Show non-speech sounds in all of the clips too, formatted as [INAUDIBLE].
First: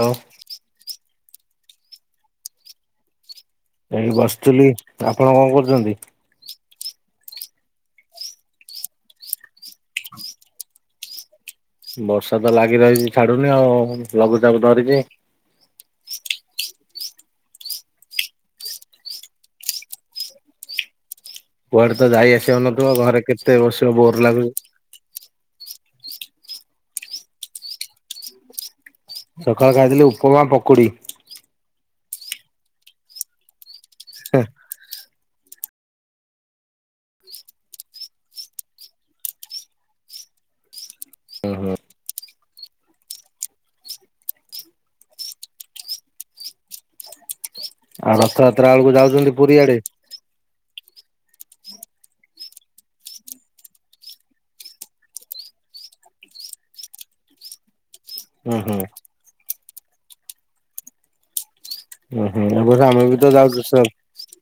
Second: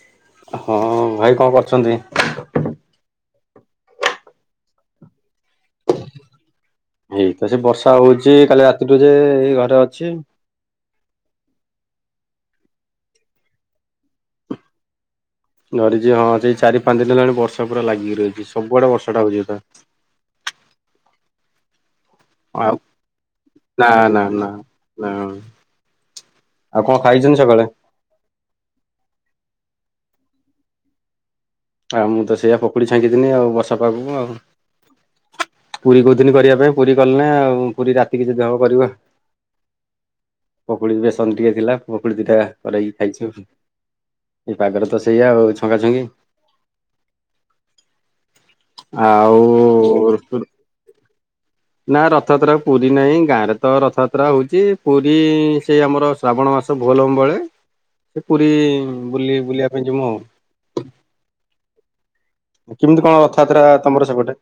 Hello. ହଁ ଭାଇ କଅଁ କରୁଚନ୍ତି। ଏଇ ବସିଥିଲି ଆପଣ କଣ କରୁଛନ୍ତି? ଏଇ ତ ସେ ବର୍ଷା ହଉଛି କାଲି ରାତିଠୁ ଯେ ଏଇ ଘରେ ଅଛି। ବର୍ଷା ତ ଲାଗି ରହିଛି ଛାଡୁନି ଆଉ ଲଘୁଚାପ ଧରିଚି। ଧରିଛି ହଁ ସେଇ ଚାରି ପାଞ୍ଚ ଦିନ ହେଲାଣି ବର୍ଷା ପୁରାାଗି ରହିଛି ସବୁଆଡ ବର୍ଷା ହଉଛି ହେଟା। କୁଆଡେ ତ ଯାଇ ଆଉ ଆସିହଉନଥିବ ଘରେ କେତେ ବସିବ ବୋର ଲାଗୁ ହଁ ଆଉ କଅଁ ଖାଇଚନ୍ତି ସକାଳେ? ହୁଁ [UNINTELLIGIBLE] ସକାଳୁ ଖାଇଥିଲି ଉପମା ପକୁଡି। ଆଉ ମୁଁ ତ ସେଇଆ ପକୁଡି ଛାଙ୍କିଦିନି ଆଉ ବର୍ଷା ପାଗକୁ ଆଉ। ପୁରୀ କହୁଥିଲି କରିବା ପାଇଁ ପୁରୀ କଲି ନାଇଁ ଆଉ ପୁରୀ ରାତି କି ଯଦି ହେବ କରିଵା। ପାଗୁଳି ବେଶ୍ ବେସନ ଟିକେ ଥିଲା ପକୁଡି ଦିଇଟା କରେଇ ଖାଇଛୁ ଏ ପାଗରେ ତ ସେଇଆ ଆଉ ଛଙ୍କା ଛଙ୍କି। ଆଉ ରଥଯାତ୍ରା ବେଳକୁ ଯାଉଛନ୍ତି ପୁରୀଆଡେ? ଓରଫୁଲ। ନା ରଥଯାତ୍ରା କୁ ପୁରୀ ନାହିଁ ଗାଁ ରେ ତ ରଥଯାତ୍ରା ହଉଛି ପୁରୀ ସେ ଆମର ଶ୍ରାବଣ ମାସ ଭୋଲମ୍ବବଳେ ସେ ପୁରୀ ହୁଁ ହୁଁ ବୁଲି ବୁଲିବା ପାଇଁ ଯିମୁ। ହୁଁ ହୁଁ ଏ ବର୍ଷ କେମିତି ଆମେ କଣ ବି ତ ରଥଯାତ୍ରା ଯାଉଛୁ ସବୁ। ତମର ସେପଟେ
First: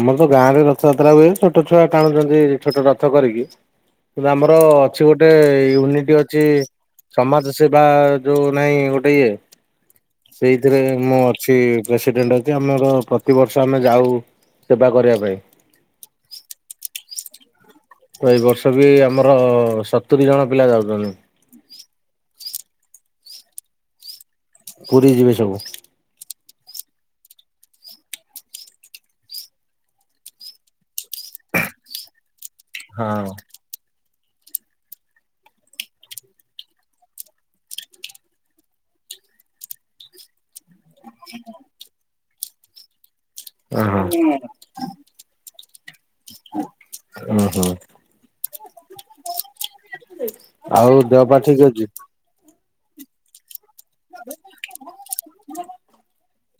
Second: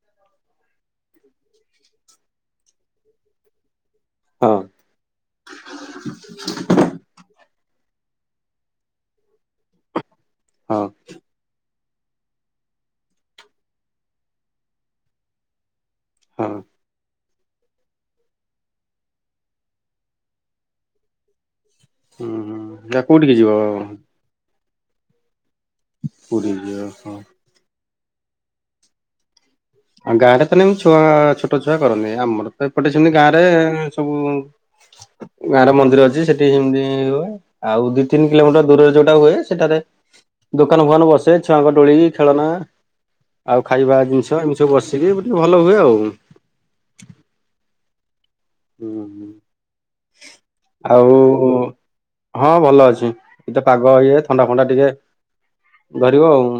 ଆମର ତ ଗାଁରେ ରଥଯାତ୍ରା ହୁଏ ଛୋଟ ଛୁଆ ଟାଣୁଚନ୍ତି ଛୋଟ ରଥ କରିକି। ଏବେ ହଁ ଆମର ଅଛି ଗୋଟେ ୟୁନିଟି ଅଛି, ସମାଜ ସେବା ଯୋଉ ନାହିଁ ଗୋଟେ ଇଏ ସେଇଥିରେ ହଁ ମୁଁ ଅ ଛି ପ୍ରେସିଡେଣ୍ଟ ଅଛି ଆମର ପ୍ରତିବର୍ଷ ଆମେ ଯାଉ ସେବା କରିବା ପାଇଁ। ହଁ। ତ ଏଇ ବର୍ଷ ବି ଆମର ସତୁରୀ ଜଣ ପିଲା ଯାଉଚନ୍ତି। ହୁଁ, ହୁଁ ଯା କୋଉଠିକି ଯିବ? ପୁରୀ ଯିବେ ସବୁ। ପୁରୀ ଯିବ ହଁ, ହଁ। ଆଉ ଗାଁ ରେ ତ ନାହିଁ ଛୁଆ ଛୋଟ ଛୁଆ କରନ୍ତିି, ଆମର ତ ଏପଟେ ହଁ ସେମିତି ଗାଁରେ ଗାଁ ରେ ମନ୍ଦିର ଅଛି ସେଠି ସେମିତି ହୁଏ। ଆଉ ଦି ତିନି କିଲୋମିଟର ଦୂରରେ ଯୋଉଟା ହୁଏ, ସେଟାରେ ଦୋକାନ ଫୋକାନ ବସେ ଛୁଆଙ୍କ ଡୋଳି ଖେଳନା ଆଉ ହଁ ଖାଇବା ଜିନିଷ ଏମିତି ସବୁ ବସିକି ବି ଟିକେ ଭଲ ହୁଏ ଆଉ। ଓ ହଁ। ହୁଁ, ହୁଁ ଆଉ ଦେହ ପା ଠିକ ଅଛି? ହଁ ଭଲ ଅଛି, ଇତ ପାଗ ଇଏ ଥଣ୍ଡା ଫଣ୍ଡା ଟିକେ ଧରିବ ଆଉଁ।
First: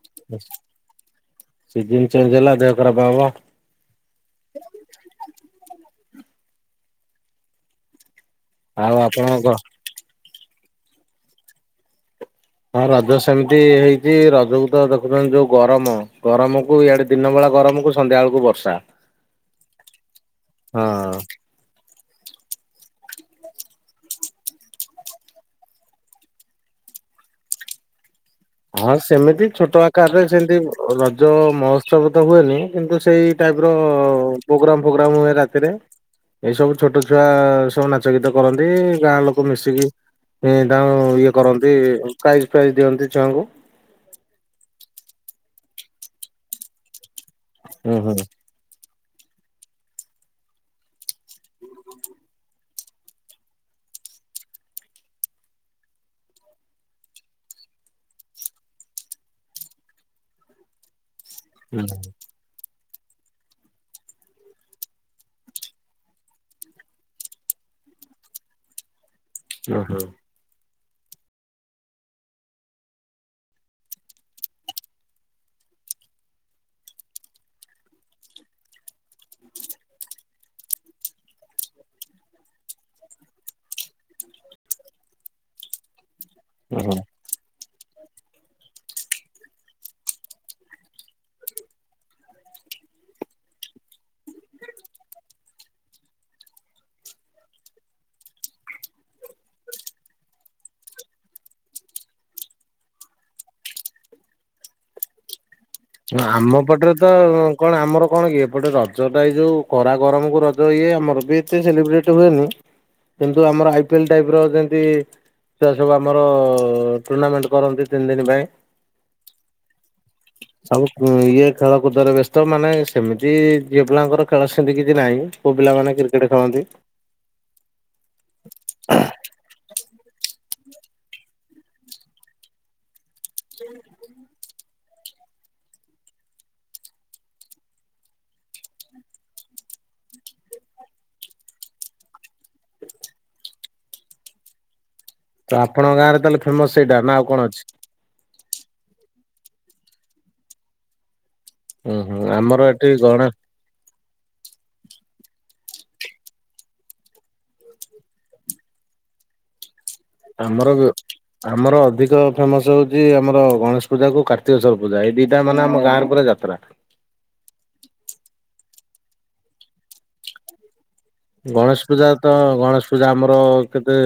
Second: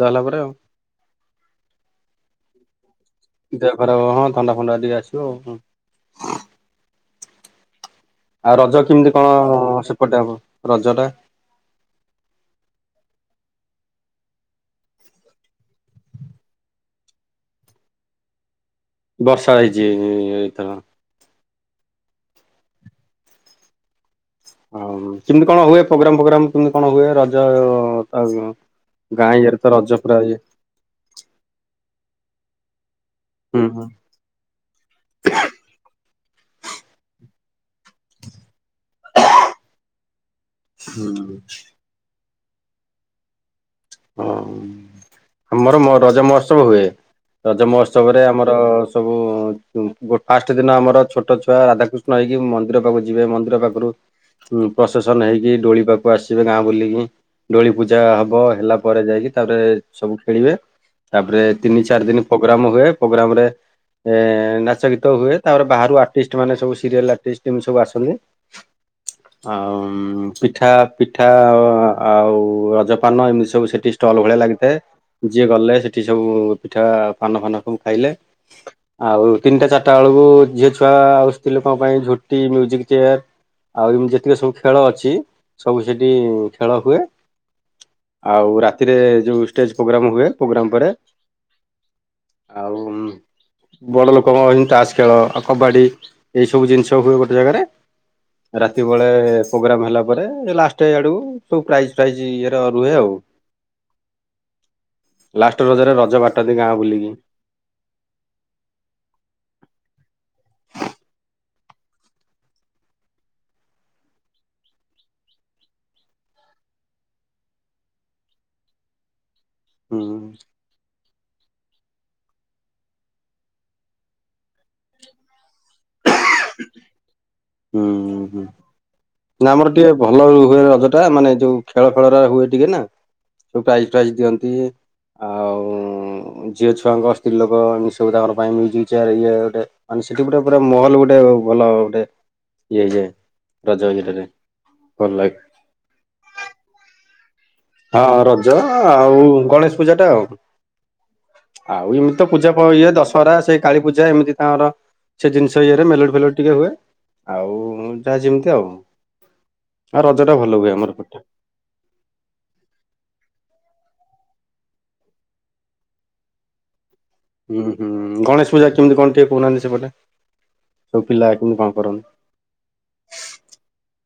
[UNINTELLIGIBLE] ସିଜିିନ୍ ଚେଞ୍ଜ ହେଲା ଦେହ ଖରାପ ହବ। ଦେହ ଖରାପ ହବ, ହଁ ଥଣ୍ଡା ଫଣ୍ଡା ଟିକେ ଆସିବ ହଁ। ଆଉ ରଜ କେମିତି କଣ ସେପଟେ ହବ ରଜ ଟା? ହଁ ରଜ ସେମିତି ହେଇଛି, ରଜକୁ ତ ଦେଖୁଛନ୍ତି ଯୋଉ ଗରମ, ଗରମକୁୁ ଇଆଡେ ଦିନ ବେଳା ଗରମକୁ ସନ୍ଧ୍ୟା ବେଳକୁ ବର୍ଷା। ବର୍ଷା ହେଇଛି ଏ ଏ ଏଇଥର। ହଁ। ଆଉଁ କେମିତି କଣ ହୁଏ ପ୍ରୋଗ୍ରାମ୍ ଫୋଗ୍ରାମ୍ କେମିତି କଣ ହୁଏ ରଜର [INAUDIBLE] ହଁ ସେମିତି ଛୋଟ ଆକାରରେ ସେମିତି ରଜ ମହୋତ୍ସବ ତ ହୁଏନି କିନ୍ତୁ ସେଇ ଟାଇପ୍ ହୁଁ ର ହୁଁ ପ୍ରୋଗ୍ରାମ୍ ଫୋଗ୍ରାମ୍ ହୁଏ ରାତିରେ। ଏଇ ସବୁ ଛୋଟ ଛୁଆ ସବୁ ନାଚ ଗୀତ କରନ୍ତି। ଗାଁ ଲୋକ ମିଶିକି ଏଁ, ତାଙ୍କୁ ହୁଁ ଇଏ କରନ୍ତି ପ୍ରାଇଜ୍ ଫ୍ରାଇଜ୍ ଦିଅନ୍ତି ଛୁଆଙ୍କୁ। ହଁ ଆମର ମ- ରଜ ମହୋତ୍ସବ ହୁଏ, ରଜ ହୁଁ ହୁଁ ମହୋତ୍ସବ ରେ ଆମର ତ ସବୁ ଫାଷ୍ଟ ଦିନ ଆମର ଛୋଟ ଛୁଆ ରାଧାକୃଷ୍ଣ ହେଇକି ମନ୍ଦି ନ୍ଦିର ପାଖକୁ ଯିବେ, ମନ୍ଦିର ପାଖରୁ ଉଁ, ପ୍ରସେସନ୍ ହେଇକି ଡୋଳିି ପାଖକୁ ଆସିବେ ଗାଁ ବୁଲିକି, ଡୋଳି ପୂଜା ହବ ହେଲା ପରେ ଯାଇକି ତାପରେ ସବୁ ଖେଳିବେ, ତାପରେ ହୁଁ ତିନି ଚାରି ଦିନ ପ୍ରୋଗ୍ରାମ୍ ହୁଏ। ପ୍ରୋଗ୍ରାମ୍ ରେ ଏ, ନାଚ ଗୀତ ହୁଏ, ତାପରେ ବାହାରୁ ଆର୍ଟିଷ୍ଟ ମାନେ ସବୁ ସିରିଏଲ୍ ଆର୍ଟିଷ୍ଟ ଏମିତି ସବୁ ଆସନ୍ତି। [UNINTELLIGIBLE] ହୁଁ ହୁଁ। ଆଉଁ ପିଠା ପିଠା ଆଉ ରଜପାନ ଏମିତି ସବୁ ସେ ଠି ଷ୍ଟଲ୍ ଭଳିଆ ଲାଗିଥାଏ, ଯିଏ ଗଲେ ସେଠି ସବୁ ପିଠା ପାନ ଫାନ ସବୁ ଖାଇଲେ। ଆଉ ତିନିଟା ଚାରଟା ବେଳକୁ ଝିଅ ଛୁଆ ଆଉ ସ୍ତ୍ରୀ ଲୋକଙ୍କ ପାଇଁ ଝୋଟି ମ୍ୟୁଜିକ୍ ଚେୟାର୍ ଆଉ ଏମିତି ଯେତିକ ସବୁ ଖେଳ ଅଛି ସବୁ ସେଠି ଖେଳ ଓହୋ ହୁଏ ଆଉ ରା ରାତିରେ ଯୋଉ ଷ୍ଟେଜ୍ ପ୍ରୋଗ୍ରାମ ହୁଏ ପ୍ରୋଗ୍ରାମ ପରେ ଆଉ ବଡ଼ ଲୋକଙ୍କ ହିମ୍ ତାସ୍ ଖେଳ ଆଉ କବାଡ଼ି ଏଇ ସବୁ ଜିନିଷ ହୁଏ ଗୋଟେ ଜାଗାରେ। ରାତି ବେଳେ ପ୍ରୋଗ୍ରାମ୍ ହେଲା ପରେ ଲାଷ୍ଟ ଆଡ଼େକୁ ସବୁ ପ୍ରାଇଜ୍ ଫ୍ରାଇଜ୍ ଇଏର ରୁହେ ଆଉ। ଲାଷ୍ଟେ ରଜରେ ର ଆମ ପଟରେତ କଣ ଆମର କଣକି ଏପଟେ ରଜଟା ଏଇ ଯୋଉ କରା ଗରମକୁ ରଜ ଇଏ ଆମରବି ଏତେ ସେଲିବ୍ରେଟ୍ ହୁଏନି। କିନ୍ତୁ ଆମର ଆଇ ପିଏଲ୍ ଟାଇପର ଯେମିତି ସେ ସବୁ ଆମର ଟୁର୍ଣ୍ଣାମେଣ୍ଟ କରନ୍ତି ତିନି ଦିନି ପାଇଁ ହୁଁ। ସବୁ ଇଏ ଖେଳକୁଦରେ ବ୍ୟସ୍ତ ମାନେ ସେମିତି ଝିଅ ପିଲାଙ୍କର ଖେଳ ସେମିତି କିଛି ନାହିଁ ପୁଅ ପିଲାମାନେ କ୍ରିକେଟ୍ ଖେଳନ୍ତି। ହୁଁ ହୁଁ। ନା ଆମର ଟିକେ ଭଲ ହୁଏ ରଜଟା ମାନେ ଯୋଉ ଖେଳ ଫେଳ ହୁଏ ଟିକେନା ସବୁ ପ୍ରାଇଜ୍ ପ୍ରାଇଜ୍ ଦିଅନ୍ତି। ଆଉ ଝିଅ ଛୁଆଙ୍କ ସ୍ତ୍ରୀ ଲୋକ ଏମିତି ସବୁ ତାଙ୍କର ପାଇଁ ମ୍ୟିଜିକ୍ ଚେୟାର ଇଏ ଗୋଟେ ମାନେ ସେଠି ଗୋଟେ ପୁରା ମହଲ ଗୋଟେ ଭଲ ଗୋଟେ ଇଏ ହେଇଯାଏ ରଜ ଇଏଟାରେ ଭଲ ଲା ତ ଆପଣଙ୍କ ଗାଁରେ ତାହେଲେ ଫେମସ୍ ସେଇଟା ନାଆଉ କଣ ଅଛି? ହଁ ରଜ ଆଉ ଗଣେଶ ପୂଜାଟା ଆଉ। ଆଉ ହୁଁ ହୁଁ ଏମିତିତ ପୂଜା ଆମର ପାଳ ଏଠି ଇଏ ଗଣ ଦଶହରା ସେଇ କାଳୀପୂଜା ଏମିତି ତାଙ୍କର ସେ ଜିନିଷ ଇଏରେ ମେଲୋଡ଼ି ଫେଲୋଡ଼ି ଟିକେ ହୁଏ। ଆଉ ଯାହା ଯେମିତି ଆଉ। ଆଉ ରଜ ଟା ଭଲ ହୁଏ ଆମର ବ ଏପଟେ। ଆମର ଅଧିକ ଫେମସ୍ ହଉଚି ଆମର ଗଣେଶ ପୂଜାକୁ କାର୍ତ୍ତିକେଶ୍ୱର ପୂଜା ଏଇ ଦିଟା ମାନେ ଆମ ଗାଁରେ ପୁରା ଯାତ୍ରା। ହୁଁ ହୁଁ ଗଣେଶ ପୂଜା କେମିତି କଣ ଟିକେ କହୁନାହାନ୍ତି ସେପଟେ? ସବୁ ପିଲା କେମିତି କଣ ଗଣେଶ କରନ୍ତି? ପୂଜା ତ ଗଣେଶ ପୂଜା ଆମର କେତେ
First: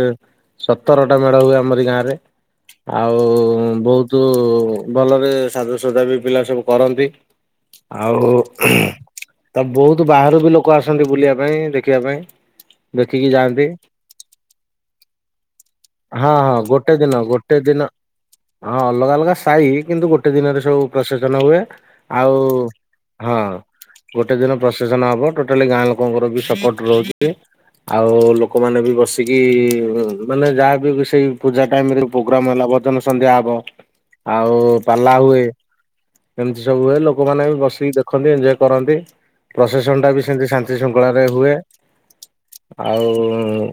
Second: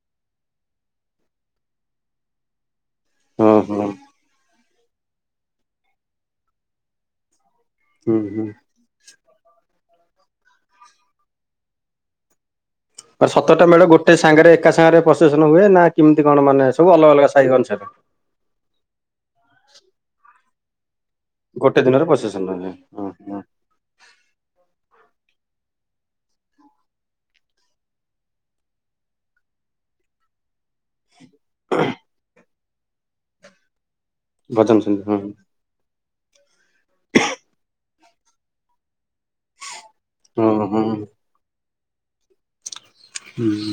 ସତରଟା ମେଢ଼ ହୁଏ ଆମରି ଗାଁରେ। ଆଉ ହଁ ହଁ ବହୁତ୍ ଭଲରେ ସାଜସଜାବି ପିଲା ସବୁ କରନ୍ତି। ଆଉ ହୁଁ ହୁଁ। [UNINTELLIGIBLE] ତ ବହୁତ୍ ବାହାରୁବି ଲୋକ ଆସନ୍ତି ବୁଲିବା ପାଇଁ ଦେ ଖିବା ପାଇଁ। ଦେଖିକି [UNINTELLIGIBLE] ସତରଟା ଯାଆନ୍ତି। ମେଡ଼ ଗୋଟେ ସାଙ୍ଗରେ ଏକା ସାଙ୍ଗରେ ପ୍ରଶେସନ୍ ହୁଏ ନା କେମିତି ହଁ କଣ ହଁ ମାନେ ସବୁ ଗୋଟେ ଅଲଗା ଦିନ ଅଲଗା ସାହି ଗୋଟେ ଦିନ ଅନୁସାରେ? ହଁ ଅଲଗା ଅଲଗା ସାଇ କିନ୍ତୁ ଗୋଟେ ଦିନରେ ସବୁ ପ୍ରସେସନ ହୁଏ ଗୋଟେ ଦିନରେ ଆଉ ପ୍ରସେସନ ହୁଏ ହଁ ଗୋଟେ ଦିନ ପ୍ରସେସନ ହବ ଟୋଟାଲି ଗାଁ ଲୋକଙ୍କରବି ସପୋଟ ରହୁଚି ଆଉ ଲୋକମାନେବି ବସିକି ମାନେ ଯାହାବି ସେଇ ପୂଜା ଟାଇମରେ ପ୍ରୋଗ୍ରାମ ହେଲା ଭଜନ ସନ୍ଧ୍ୟା ହବ ଆଉ ଭଜନ ସନ୍ଧ୍ୟା ପାଲା ହଁ ହୁଏ ଏମିତି ସବୁ ହୁଏ ଲୋକମାନେବି ବସିକି ଦେଖନ୍ତି ଏଞ୍ଜୟ କରନ୍ତି ପ୍ରସେସନଟାବି ସେ ସେମିତି ହଁ ଶାନ୍ତି ହଁ ଶୃଙ୍ଖଳାରେ ହୁଏ ଆଉ ହୁଁ।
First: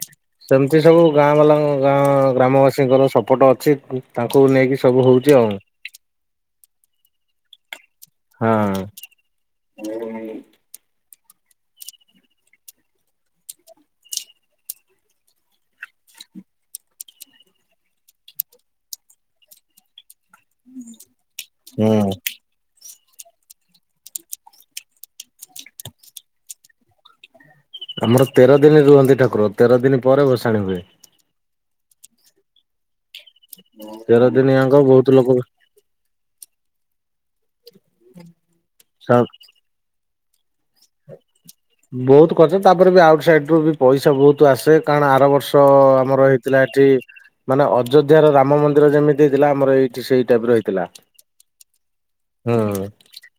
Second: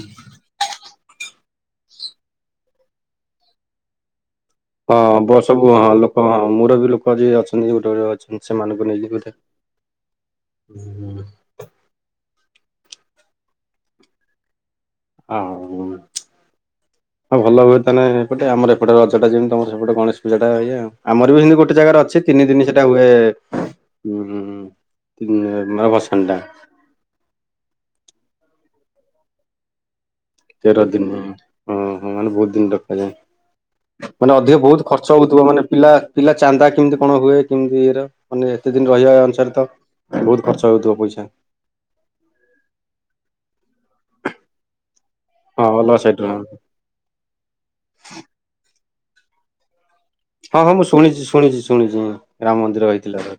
ସେମିତି ସବୁ ଗାଁ ବାଲାଙ୍କ ଗାଁ ଗ୍ରାମବାସୀଙ୍କର ସପୋର୍ଟ ଅଛି ତାଙ୍କୁ ନେଇକି ସବୁ ହଁ ହଉଛି ବ ଆଉ। ସବୁ ହଁ ଲୋକ ହଁ ମୋରବି ଲୋକ ଯିଏ ଅଛ [UNINTELLIGIBLE] ହଁ। ସେମାନଙ୍କୁ ନେଇକି ହୁଁ। [UNINTELLIGIBLE] ହଁ ଭଲ ହୁଅନ୍ତାନା ଏପଟେ ଆମର ଏପଟେ ରଜଟା ଯେମତି ତମର ସେପଟେ ଗଣେଶ ତୁ ସେଟା ଇଏ ଆମର ବି ହେମତି ଗୋଟେ ଜାଗାରେ ହୁଁ ଅଛି ତିନିଦିନି ସେ ଟା ହୁଏ ଉଁମ୍ ଉଁ ମାନେ ଭସାଣିଟା। ଆମର ତେର ଦିନି ରୁହନ୍ତି ଠାକୁର ତେର ଦିନି ପରେ ଭସା ତେର ଦିନି ଓହୋ ମାନେ ବୋହୁତ ଦିନି ରଖାଯାଏ। ହୁଁ। ମାନେ ଅଧିକ ବୋହୁତ ଖର୍ଚ୍ଚ ହୋଉଥୁବ ମାନେ ପିଲା ପିଲା ଚାନ୍ଦା କେମତି କଣ ହୁଏ କେମତି ଇଏର। ମାନେ ଏତେ ଦିନ ରହିବା ଏ ଅନୁସାରେ ତ ବୋହୁତ ଖର୍ଚ୍ଚ ହୋଉଥୁବ ପଇସା। ବୋହୁତ ଖର୍ଚ୍ଚ ତାପରେ ବି ଆଉଟ୍ ସାଇଡରୁ ବି ପଇସା ବୋହୁତ ଆସେ କାରଣ ଆର ବର୍ ସ ହଁ ଅଲଗା ସାଇଡ ଆମର ରୁ ହେଇଥିଲା ଏଠି ମାନେ ଅଯୋଧ୍ୟାର ରାମ ମନ୍ଦିର ଯେମିତି ହେଇଥିଲା ଆମର ଏଇଠି ସେଇ ଟାଇପ ର ହଁ ହଁ ମୁଁ ହେଇଥିଲା। ଶୁଣିଚି ଶୁଣିଚି ଶୁଣିଚି ମୂଁ ହୁଁ ରାମ ମନ୍ଦିର ହେଇଥିଲା ହଁ।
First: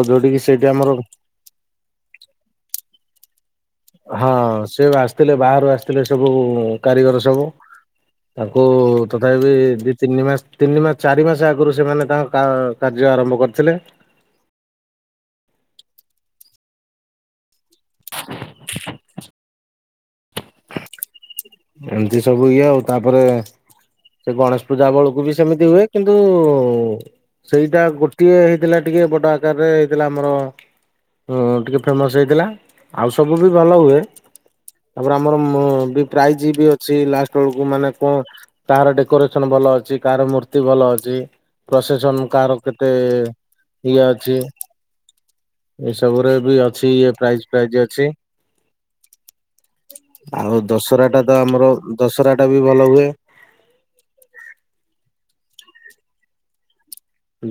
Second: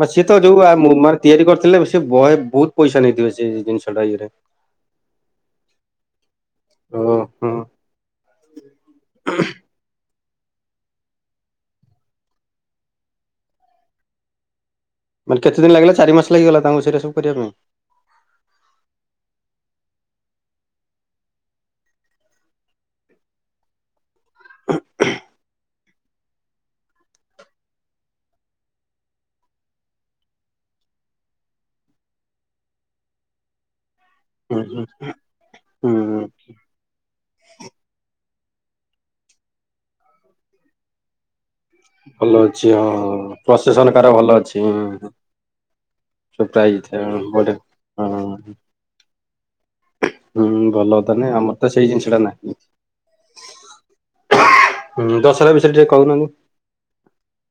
ମା ସିଏ ତ ଯୋଉଠିକି ଯୋଉ ସେଇଠି ଆମର ଆମୁ ମାନେ ତିଆରି କରିଥିଲେ ସେ ବହେ ବୋହୁତ ପଇସା ନେଇଥିବେ ସେ ଜିନିଷ ଟା ଇଏରେ ହଁ ସେ ପା ଆସିଥିଲେ ବାହାରୁ ଆସଥିଲେ ସବୁ ଓ କାରିଗର ସବୁ। ହଁ ତାଙ୍କୁ ତଥାପି ଦି ତିନି ମାସ ତିନି ମାସ ଚାରି ମାସ ଆଗରୁ ସେମାନେ ତାଙ୍କ କା କାର୍ଯ୍ୟ ଆରମ୍ଭ କରିଥିଲେ। ମାନେ କେତେ ଦିନ ଲାଗିଲା ଚାରିମାସ ଲାଗିଗଲା ତାଙ୍କୁ ସେଇରା ସବୁ କରିବା ପାଇଁ। [INAUDIBLE] ଏମତି ସବୁ ଇଏ ଆଉ ତାପରେ ସେ ଗଣେଶ ପୂଜା ବେଳକୁ ବି ସେମିତି ହୁଏ। କିନ୍ତୁ ସେଇଟା ଗୋଟିଏ ହେଇଥିଲା ଟିକେ ବଡ ଆକାରରେ ହେଇଥିଲା ଆମର। ହୁଁ ହଁ ଟିକେ ଫେମସ୍ ହେଇଥିଲା ଆଉ ସବୁ ବି ଭଲ ହୁଏ। ହୁଁ ତାପରେ ଆମର ମୋ ହୁଁ ବି ହୁଁ ପ୍ରାଇଜି ବି ଅଛି ଲାଷ୍ଟ ବେଳକୁ ମାନେ କ କାହାର ଡେକୋରେସନ ଭଲ ଅଛି କାହାର ମୂର୍ତ୍ତି ଭଲ ଅଛି। ପ୍ରସେସନ୍ ଭଲ କାହାର ଅଛି କେତେ ହଁ ପ୍ରସେସନ ଇଏ କାର ଭଲ ଅଛି। ଏସବୁରେ ବି ପ୍ରାଇଜ ଅଛି ଇଏ ପ୍ରାଇଜ ବଢିଆ ଫ୍ରାଇଜ ଅଛି। ହଁ ହୁଁ ଆଉ ଭଲ ଦଶହରାଟା ତାନେ ତ ଆମର ସେଇ ଜିନିଷ ଟା ନାହିଁ ଦଶହରାଟା ବି ଭଲ ହୁଏ। ହୁଁ ଦଶହରା ବିଷୟରେ ଟିକେ କୋହୁନାହାନ୍ତି।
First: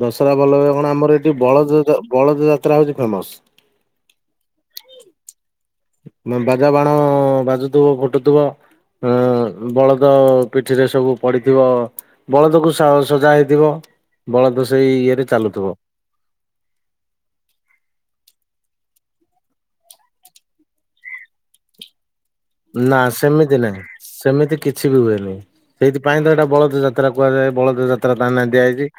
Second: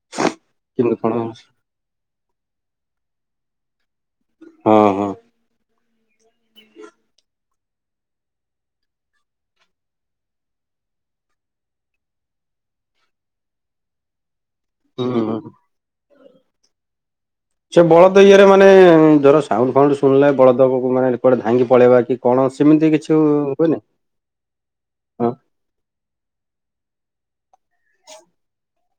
ଦଶହରା ଭଲ ହୁଏ କଣ ଆମର ଏଠି ବଳଦ ଯାତ ବଳଦ ଯାତ୍ରା ହୋଉଚି ଫେମସ। ହଁ ହଁ। ବାଜା ବାଣ ବାଜୁଥୁବ ଫୁଟୁଥୁବ ହଁ ବଳଦ ପିଠିରେ ସବୁ ପଡିଥିବ। ବଳଦକୁ ସା ସଜା ହେଇଥିବ ବଳଦ ସେଇ ଇଏରେ ହୁଁ। ଚାଲୁଥୁବ। ସେ ବଳଦ ଇଏରେ ମାନେ ଧର ସାଉଣ୍ଡ ଫାଉଣ୍ଡ ଶୁଣିଲେ ବଳଦ [UNINTELLIGIBLE] ମାନେ କୁଆଡେ ଧାଇଁକି ପଳେଇବା କି କଣ ସେମିତି ନା କିଛି ଉ ସେମିତି ହୁଏନି? ନାହିଁ ସେମିତି କିଛି ବି ହଁ ହୁଏନି। ସେଇଥିପାଇଁ ତ ଏଟା ବଳଦ ଯାତ୍ରା କୁହାଯାଏ ବଳଦ ଯାତ୍ରା ତା ନାଁ ଦିଆହେଇଚି।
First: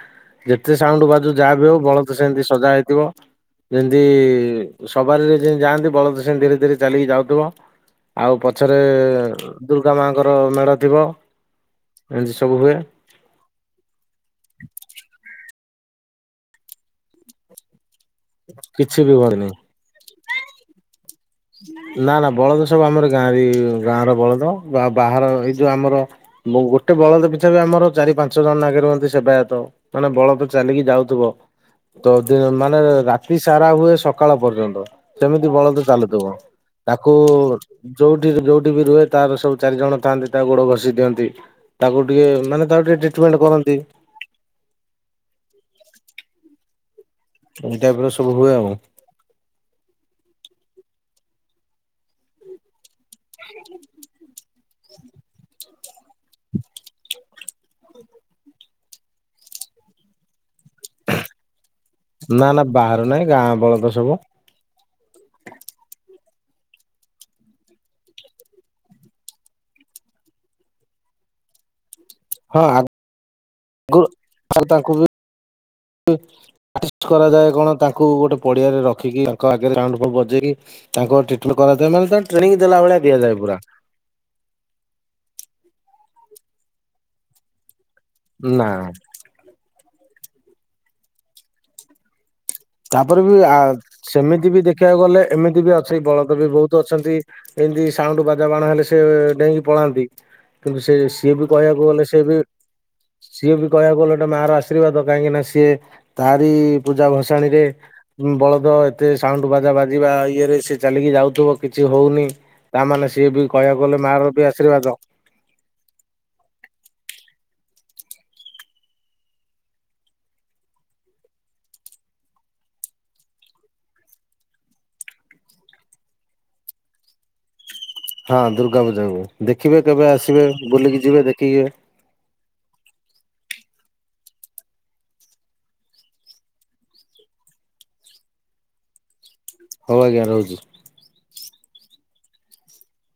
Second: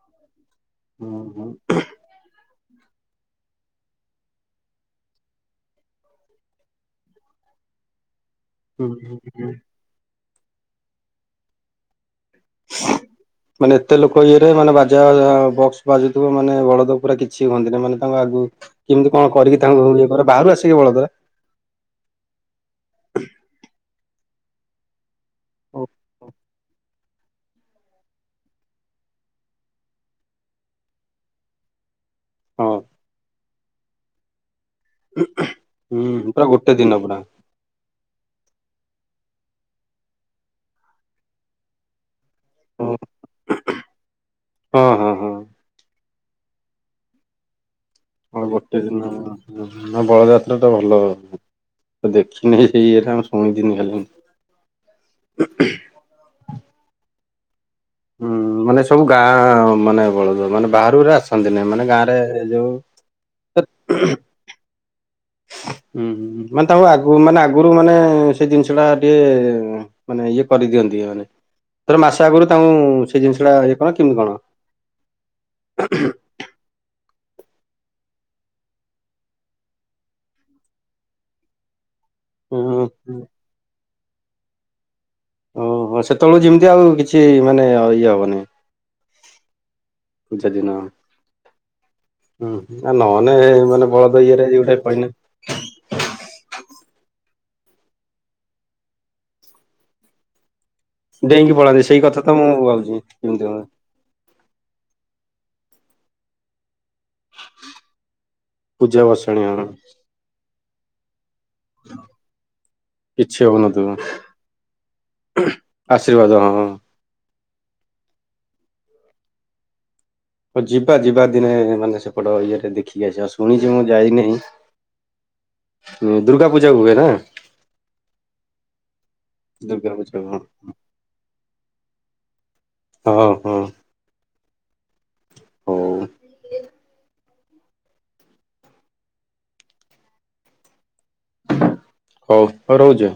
ଯେତେ ସାଉଣ୍ଡ ବାଜୁ ହୁଁ। ଯାହା ବି ହୋଉ ବଳଦ ସେମତି ସଜା ହେଇଥିବ। ଯେମତି ଇ ସବାରିରେ ଯେମତି ଯାଆନ୍ତି ବଳଦ ସେମ୍ ଧୀରେ ଧୀରେ ଚାଲିକି ଯାଉଥୁବ। ଆଉ ପଛରେ ଏ ଦୁର୍ଗା ମାଆଙ୍କର ମେଢ ଥିବ ଏମତି ସବୁ ହୁଏ। ମାନେ ଏତେ ଲୋକ ଇଏରେ ମାନେ ବାଜା ଯାହା ବକ୍ସ ବାଜୁଥୁବ ମାନେ ବଳଦ ପୁରା କିଛି ହୁଅନ୍ତିନି ମାନେ ତାଙ୍କ ଆଗୁକୁ କିଛି ବି କେମତି କଣ ହୁଅନ୍ତିନି। କରିକି ତାଙ୍କୁ ଇଏ କର ବାହାରୁ ଆସିବେ ବଳଦ। ନା ନା ବଳଦ ସବୁ ଆମରି ଗାଁରେ ଏ ଗାଁର ବଳଦ ଆ ବାହାର ଏଇ ଯୋଉ ଆମର ମୁଁ ଗୋଟେ ବଳଦ ପିଛା ବି ଆମର ଚାରି ପାଞ୍ଚ ଜଣ ନାଗିରୁହନ୍ତି ସେବାୟତ। ମାନେ ବଳଦ ଚାଲିକି ଯାଉଥୁବ। ତ ଦେ ହଁ ମାନେ ରାତି ସାରା ହୁଏ ସକାଳ ପର୍ଯ୍ୟନ୍ତ ସେମିତି ବଳଦ ଚାଲୁ ହୁଁ ପୁରା ଗୋଟେ ଦିନ ତାକୁ ପୁରା ଉର୍ ଯୋଉଠି ଯୋଉଠି ବି ରୁହେ ତାର ସବୁ ଚାରି ଜଣ ଥାନ୍ତି ତା ଗୋଡ ଘଷି ଦିଅନ୍ତି। ତାକୁ ଟିକେ ମାନେ ତାକୁ ଟିକେ ଟ୍ରିଟମେଣ୍ଟ କରନ୍ତି। ହଁ ହଁ ହଁ। ଏଇ ଟାଇପ୍ର ସ ହଁ ଗୋଟେ ଦିନ ହ ବଳଦଯାତ୍ରା ତ ଭଲ। ତ ଦେଖିନି ସେଇ ଇଏଟା ଆଉ। ଶୁଣିଥିଲି ଖାଲି। ହୁଁ ମାନେ ସବୁ ଗାଁ ମାନେ ବଳଦ ମାନେ ବାହରୁ ଗୁରା ଆସନ୍ତିନି ମାନେ ଗାଁ ରେ ଏ ନା ନା ଯୋଉ ବାହାରୁ ନାହିଁ ଗାଁ ବଳଦ ତତ୍ ସବୁ ହୁଁ ହୁଁ ମାନେ ତାଙ୍କୁ ଆଗୁ ମାନେ ଆଗୁରୁ ମାନେ ସେଇ ଜିନିଷ ଟା ଟିକେ ମାନେ ଇଏ କରିଦିଅନ୍ତି ଏମାନେ। ଧର ମାସେ ଆଗୁରୁ ହଁ ତାଙ୍କୁ ସେଇ ଜିନିଷ ଟା ଇଏ କଣ ଆଗରୁ କେମିତି କଣ? ଆର୍ଷ୍ଟ କରାଯାଏ କଣ ତାଙ୍କୁ ଗୋଟେ ପଡିଆରେ ରଖିକି ତାଙ୍କ ଆଗରେ ସାଉଣ୍ଡ ଫାଉଣ୍ଡ ବଜେଇକି ତାଙ୍କ ଟ୍ରିଟମେଣ୍ଟ କରାଯାଏ ମାନେ ତାଙ୍କୁ ଟ୍ରେନିଂ ହୁଁ ଦେଲା ଭଳିଆ ହୁଁ ଦିଆଯାଏ ପୁରା। ଓହୋ ସେତେବେଳକୁ ଯେମିତି ଆଉ କିଛି ମାନେ ଆଉ ଇଏ ହବନି। ନାଁ। ପୂଜା ଦିନ ହୁଁ ଆ ତାପରେ ବି ନହେନେ ଆ ମାନେ ବଳଦ ଇଏରେ ସେମିତି ଇଏ ବି ଗୋଟେ ଦେଖିବାକୁ କହିନା ଗଲେ ଏମିତି ବି ଅଛି ବଳଦ ବି ବୋହୁତ ଅଛନ୍ତି। ଏମିତି ସାଉଣ୍ଡ ବାଜାବାଣ ହେଲେ ସେ ଡେଇଁକି ପଳାନ୍ତି। କିନ୍ତୁ ସେ ସିଏ ବି ଡେଇଁକି ପଳାନ୍ତି କହିବାକୁ ସେଇ ଗଲେ କଥା ସିଏ ତ ବି ମୁଁ ଭାବୁଛି କେମିତି ସିଏ କଣ ବି କହିବାକୁ ଗଲେ ଏଟା ମା ର ଆସି ଶ୍ରୀର୍ବାଦ କାହିଁକିନା ସିଏ ତାରି ପୂଜା ଭସ୍ ତାଣିରେ ବଳଦ ପୂଜା ଏତେ ବସାଣି ସାଉଣ୍ଡ ହଁ ବାଜା ବାଜିବା ଇଏରେ ସେ ଚାଲିକି ଯାଉଥିବ। କିଛି ହୋଉନି ତାମାନେ ସିଏ କିଛି ବି କହିଆକୁ ହଉନଥିବ ଗଲେ ମା ର ବି ଆଶୀର୍ବାଦ। ଆଶୀର୍ବାଦ ହଁ। ହ ଯିବା ଯିବା ଦିନେ ମାନେ ସେପଟ ଇଏରେ ଦେଖିକି ଆସିବା ଶୁଣିଛି ମୁଁ ଯାଇନେଇଁ। ହୁଁ ଦୁର୍ଗା ପୂଜାକୁ ହୁଏ ନା? ହଁ ଦୁର୍ଗା ପୂଜାକୁ ଦେଖିବେ ଦୁର୍ଗା କେବେ ପୂଜା ହଁ ଆସିବେ ବୁଲିକି ଯିବେ ଦେଖିକି। ହଁ ହଁ। ହୋଉ। ହୋଉ ଆଜ୍ଞା ରହୁଚି। ହୋଉ ହୋଉ ରହୁଛି।